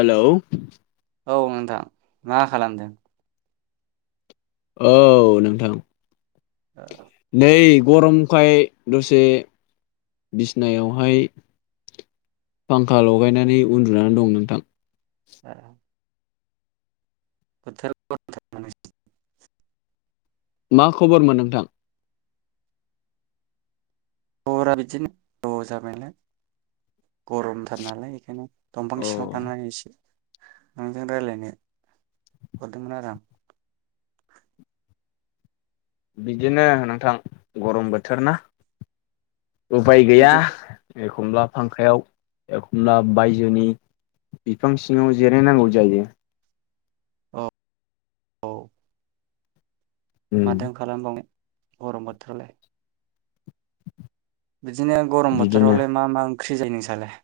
Hello औ नोंथां मा खालामदों? औ नोंथां। आ नै गरमखाय दसे बिसनायावहाय फांखा लगायनानै उन्दुनानै दं नोंथां। ए थार मान [unintelligible] मा खबरमोन नोंथां? द राबदिनो दज मल [unintelligible] गरमथार नालाय बेखायनो दंफां औ सिङाव थांनानै एसे नोंजों रायलायनो हरदोंमोन आरो आं बिदिनो नोंथां गरम बोथोर ना। उफाय गैया बिदि एखमब्ला फांखायाव एखमब्ला बायजोनि बिफां सिङाव जिराय नांगौ जायो। औ औ। उम माथो खालामबावनो। गरम बोथोराव लाय। बिदिनो गरम बिदिनो बोथोरावलाय मा मा ओं ख्रि जायो नोंसालाय?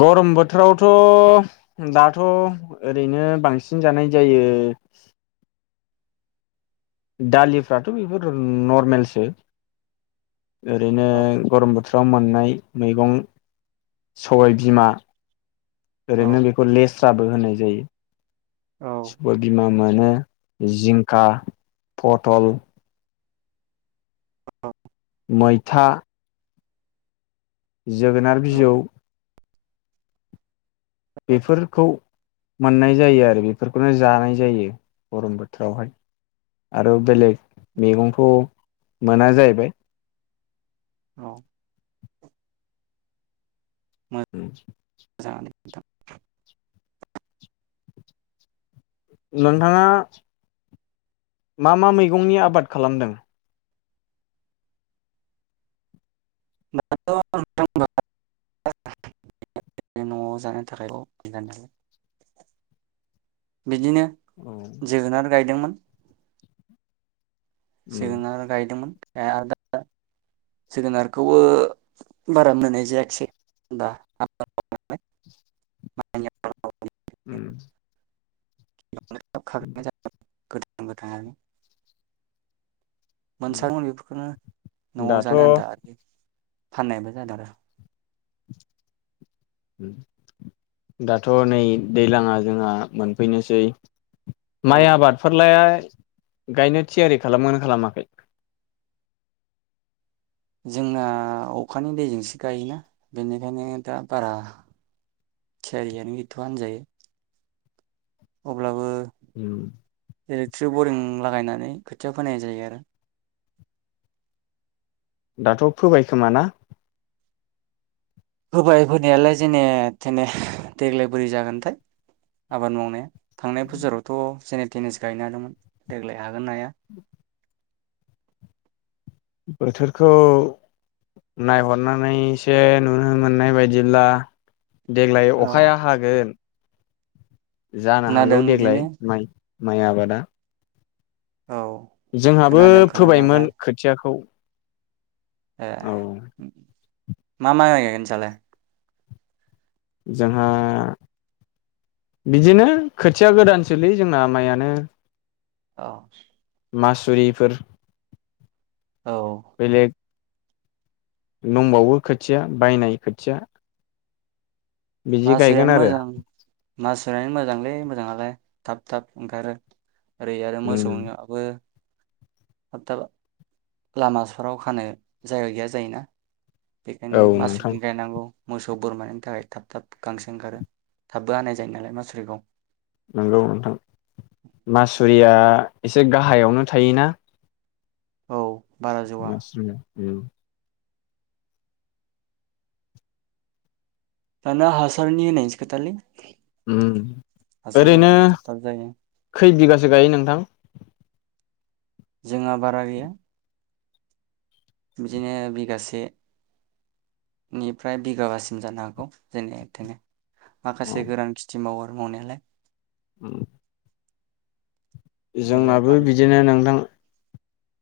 गरम बोथोरावथ' दाथ' ओरैनो बांसिन जानाय जायो दालिफ्राथ' बेफोर र नरमेलसो। ओरैनो औ गरम बोथोराव मोननाय मैगं सबाय बिमा औ ओरैनो बेखौ लेस स्राबो होननाय जायो। औ सबाय बिमा। मोनो जिंखा, पथल औ। मैथा जोगोनार औ बिजौ बेफोरखौ मोननाय जायो आरो बेफोरखौनो जानाय जायो गरम बोथोरावहाय आरो बेलेग मैगंखौ मोना जाहैबाय। अ। उम। [inaudible] नोंथाङा मा मा मैगंनि आबाद खालामदों? [unintelligible] न'आव जानो थाखाय [unintelligible] बिदिनो औ जोगोनार गायदोंमोन। उम जोगोनार गायदोंमोनमोन। आरो दा जोगोनारखौबो बारा मोननाय जायाखिसै [unintelligible] उम। [unintelligible] [unintelligible] उम मोनसाबो बेफोरखौनो न'आव दाथ' जानो आनथा आरोखि। फाननायबो जादों आरो। दाथ' नै दैलाङा जोंहा मोनफैनोसै। माइ औ आबादफोरलाय गायनो थियारि खालामोन खालामाखै? जोंना अखानि दैजोंसो गायोना बेनिखायनो दा बारा थियारियानो गैथ'आ होनजायो। अब्लाबो उम। इलेक्ट्रि बरिं लागायनानै खोथिया फोनाय जायो आरो। दाथ' फोबायखोमा ना? फोबाय फोनायालाय जेने थेने देग्लाय बोरै जागोनथाय आबाद मावनाया। थांनाय बुजोरावथ' जेने थेनेसो गायनो हादोंमोन। देग्लाय हागोन ना हाया? बोथोरखौ नायहरनानैसो नुनो मोननाय बायदिब्ला देग्लाय औ अखाया हागोन। जानो हागौ खोनादों बिदिनो देग्लाय माइ माय आबादा। औ जोंहाबो खोनादों खोनानायालाय फोबायमोन खोथियाखौ। ए औ उम। मा माय गायगोन नोंसालाय? जोंहा बिदिनो खोथिया गोदान सोलै जोंना माइयानो। औ। मासुरिफोर औ। बेलेग दंबावो खोथिया बायनाय खोथिया। बिदि गायगोन मासुरियानो आरो मोजां। मासुरियानो मोजांलै मोजाङालाय। थाब थाब ओंखारो। ओरै आरो उम मोसौनियाबो थाबथाब लामाफोराव खानो जायगा गैया जायोना। बेखायनो औ नोंथां मासुरि गायनांगौ मोसौ बोरमानि थाखाय थाब थाब गांसो ओंखारो। थाबबो हानाय जायो नालाय मासुरिखौ। नंगौ नोंथां। मासुरिया एसे गाहायावनो थायोना? औ। बारा जौआ मासुरि उम। दाना हासारनि होनायनिसो खोथा लै। उम ओरैनो थाब थाब जायो खै बिगासो गायो नोंथां? जोंहा बारा गैया। बिदिनो बिगासे निफ्राय बिगाबासिम जानो हागौ जेने थेने माखासे गोरां खिथि मावो। मनाया लाय उ। देलाय जोंनाबो बानलु बिदिनो नोंथां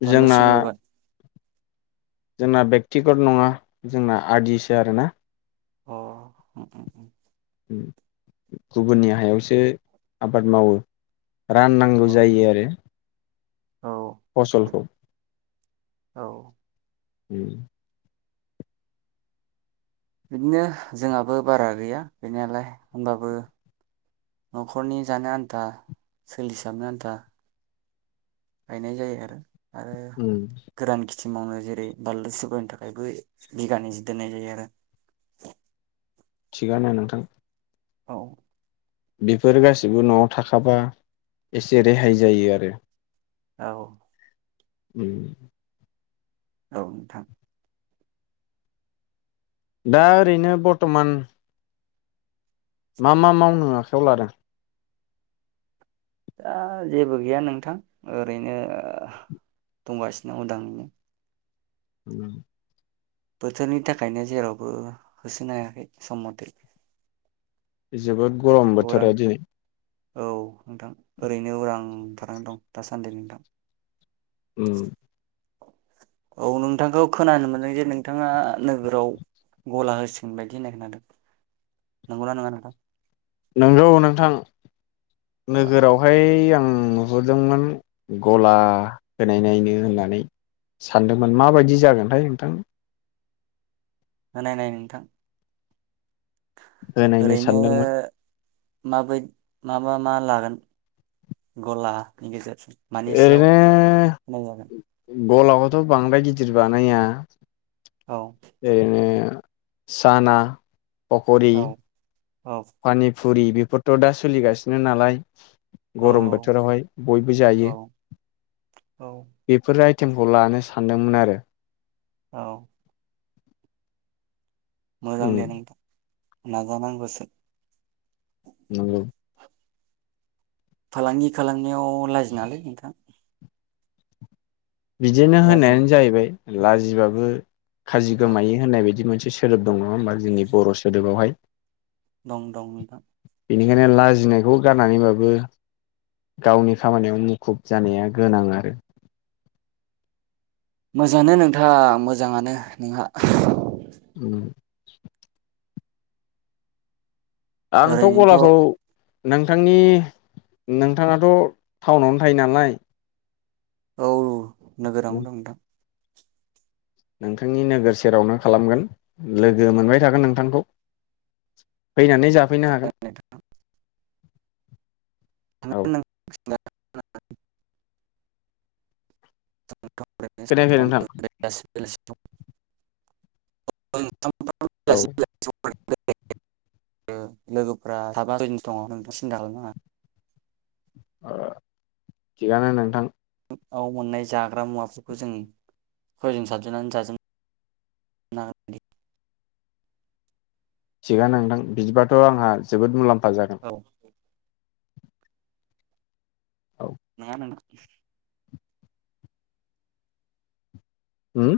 बानलु जोंना। सिब्र गाय जोंना बेक्तिगत नङा जोंना आरदिसो आरोना। अ। गुबुननि हायावसो आबाद मावो। राननांगौ औ जायो आरो। औ फसलखौ औ। उम। बिदिनो जोंहाबो बारा गैया गैनायालाय होमबाबो न'खरनि जानो आन्था सोलिसाबनो आन्था। गायनाय जायो आरो। आरो उम गोरान गि। क्किमावनो जेरै बारलु सुबफोरनि थाखायबो बिगानै जि दोननाय जायो आरो। थिगानो नोंथां। औ। बेफोर गासिबो न'आव थाखाबा एसे रेहाय जायो आरो। औ। उम। औ नोंथां। दा ओरैनो बर्थमान। मा मा मावनो आखायाव लादों। दा जेबो गैया नोंथां ओरैनो दंगासिनो उदाङैनो। उम। बोथोरनि थाखायनो जेरावबो होसोनो हायाखै सम मथे। जोबोद गरम उरां बोथोरा दिनै। औ नोंथां ओरैनो उरांंनानै दं दासान्दि नोंथां। उम [inaudible] औ नोंथांखौ खोनानो मोनदों जे नोंथाङा नोगोराव गला होसिगोन बायदि होननाय खोनादों नंगौना नङा नोंथां। नोंगौ नोंथां। नोगोरावहाय आं। आं नुहुरदोंमोन गला होनाय नायनो होननानै सानदोंमोन माबायदि जागोनथायाय नोंथां। होनायनाय नोंथां। होनायनो ओरैनो सानदोंमोन। माबै माबा मा लागोन गलानि गेजेरजों। मानि सायाव दिनो। होनाय जागोन गलाखौथ' बांद्राय गिदिर बानाया। औ [inaudible] साना। पकरि औ औ पानि। फुरि बेफोरथ' दा सोलिगासिनो नालाय। औ गरम बोथोरावहाय बयबो औ जायो औ बेफोर टिमखौ लानो सानदोंमोन आरो। औ मोजां उम दे नोंथां। नाजानांगो सो नंगौ फालांगि खालामनायाव लाजि नाङालै नोंथां। बिदिनो लाजि होननायानो जाहैबाय। लाजिबाबो खाजि औ गोमायो होननाय बायदि मोनसे सोदोब दं नङा होमबा जोंनि बर' सोदोबावहाय? दं दं नोंथां। बेनिखायनो लाजिनायखौ गारनानैबो गावनि खामानियाव मुखुब जानाया गोनां आरो। मोजाङानो नोंथां मोजाङानो नोंहा। उम आंथ' ओरैनोथ' गलाखौ नोंथांनि नोंथाङाथ' थाउनावनो थायो नालाय। औ नोगोरावनो दं नोंथां। नोंथांनि नोगोर सेरावनो खालामगोन लोगो मोनबाय थागोन नोंथांखौ। फैनानै जाफैनो हागोन। औ [unintelligible] खोनायाखै नोंथां [unintelligible] [inaudible] औ [unintelligible] ओ लोगोफोरा साबा सयजनसो दङ नोंथाङा सिन्था खालाम नाङा। ओ थिगानो नोंथां। आव मोननाय जाग्रा मुवाफोरखौ जों सयजोन साथजोन आनो जा [unintelligible] थिगानो नोंथां बिदिबाथ' आंहा जोबोद मुलाम फा जागोन। औ औ नोङा नोंथां। होम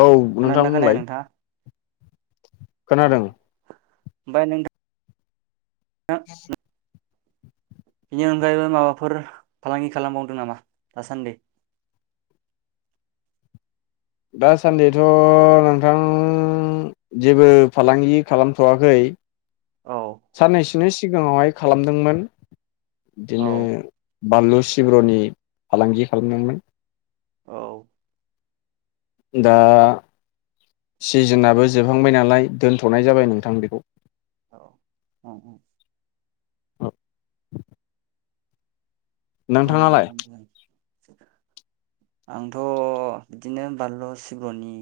औ नोंथां खोनादोंना खोनायाखै बुंलाय। नोंथाङा खोनादों। ओमफाय नों [unintelligible] बेनि अनगायैबो माबाफोर फालांगि खालामबावदों नामा दासान्दि? दासान्दिथ' नोंथां जेबो फालांगि खालामथ'वाखै। औ साननैसिनिस सिगाङावहाय खालामदोंमोन। बिदिनो औ बानलु सिब्र'नि फालांगि खालामदोंमोन। औ दा सिजोनाबो जोबहांबाय नालाय दोनथ'नाय जाबाय नोंथां बेखौ। औ उम उम। ओ मोजां नोंथां मोजां। आंथ' बिदिनो बानलु सिब्रनि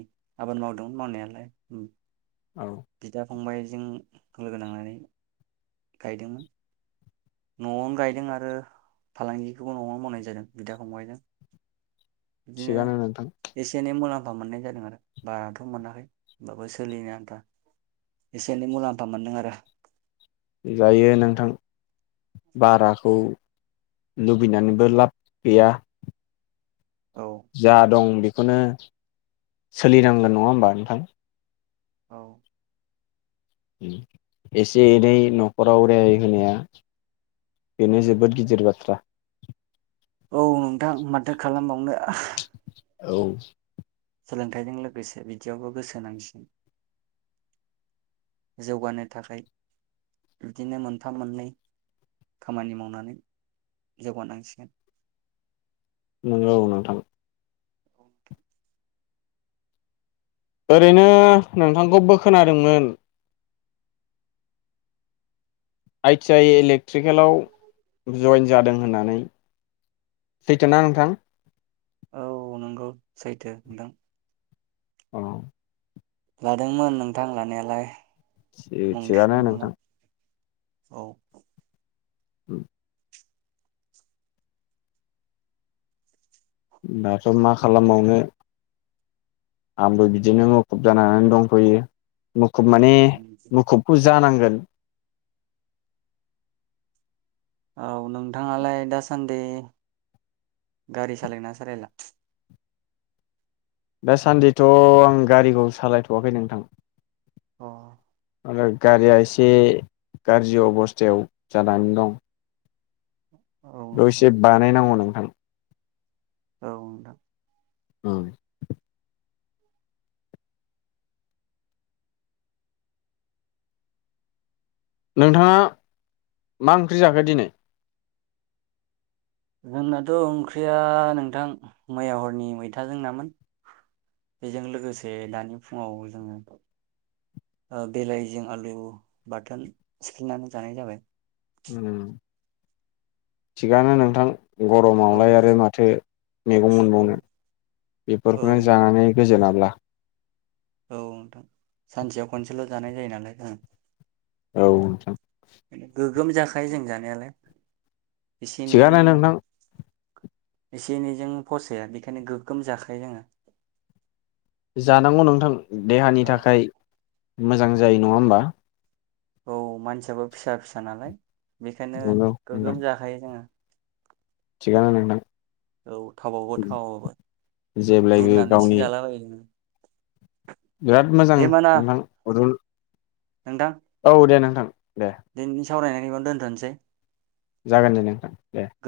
आबाद मावदोंमोन मावनायालाय उम। औ फंबायजों लोगो नांनानै गायदोंमोन। न'आवनो गायदों आरो फालांगिखौबो न'आवनो मावनाय जादों बिदा फंबायजों। बिदिनो थिगानो नोंथां एसे एनै मुलाम फा मोननाय जादों आरो बाराथ' मोनाखै होनबाबो सोलिनो आन्था एसे एनै मुलाम्फा मोनदों आरो। जायो नोंथां बाराखौ लुबैनानैबो लाब गैया। औ जा दं बे खौनो सोलिनांगोन नङा होमबा नोंथां? औ उम एसे एनै न'खराव रेहाय होनाया बेनो जोबोद गिदिर बाथ्रा। औ नोंथां माथो खालामबावनो। औ सोलोंथाइजों लोगोसे बिदियावबो गोसोनांसिगोन। जौगानो थाखाय बिदिनो मोनथाम मोननै खामानि मावनानै जौगानांसिगोन। नोंगौ नोंथां। ओरैनो नोंथांखौबो खोनादोंमोन आइ टि आइ इलेक्ट्रिकेलाव जयन जादों होननानै, सैथो ना नोंथां? औ नंगौ सैथो नोंथां। औ लादोंमोन नोंथां लानायालाय। मुं थि-थिगानो थिसनदोंमोन नोंथां। औ उम दाथ' मा खालामबावनो आंबो बिदिनो मुखुब जानानै दंफैयो मु खुब माने मुखुबखौ जो जानांगोन। औ नोंथाङालाय दासान्दि गारि सालाय ना सालायला? दासान्दिथ' आं गारिखौ सालायथ'वाखै नोंथां। अ आरो गारिया इसे गारजि अबस्थायाव जानानै दं। औ बेव नोंथां इसे बानायनांगौ नो थां औ नोंथां। औ नोंथाङा मा ओंख्रि जाखो दिनै? जोंनाथ' ओंख्रिया नोंथां मैया हरनि मैथाजों नामोन बेजों लोगोसे दानि फुङाव जोङो ओ बिलाहिजों आलु बाथोन सिफ्ललिनानै जानाय जाबाय। उम थिगानो नोंथां। औ गरमावलाय आरो माथो मैगं औ मोनबावनो औ बेफोरखौनो जानानै गोजोनाब्ला। औ नोंथां सानसेयाव खनसेल' जानाय जायो नालाय ओं औ नोंथां गोगोम जाखायो जों जानायालाय। एसे एनैजों थिगानो नोंथां एसे एनैजों फसाया बेखायनो गोगोम जाखायो जोङो। जानांगौ नोंथां। देहानि थाखाय मोजां जायो नङा ओमबा? औ मानसियाबो फिसा फिसा नालाय। बेखायनो नंगौ नोंथां गोगगोम जाखायो जोङो। थिगानो नोंथां। औ थाबावबो थावाबो जेब्लायबो गावनि रुनानैसो जाला बायो जोङो। बिराद मोजां दे होमबा ना नोंथां अदुल नोंथां औ दे नोंथां। दे [unintelligible] सावरायनायनिखौ दोन्थ'नोसै। जागोन दे नोंथां दे।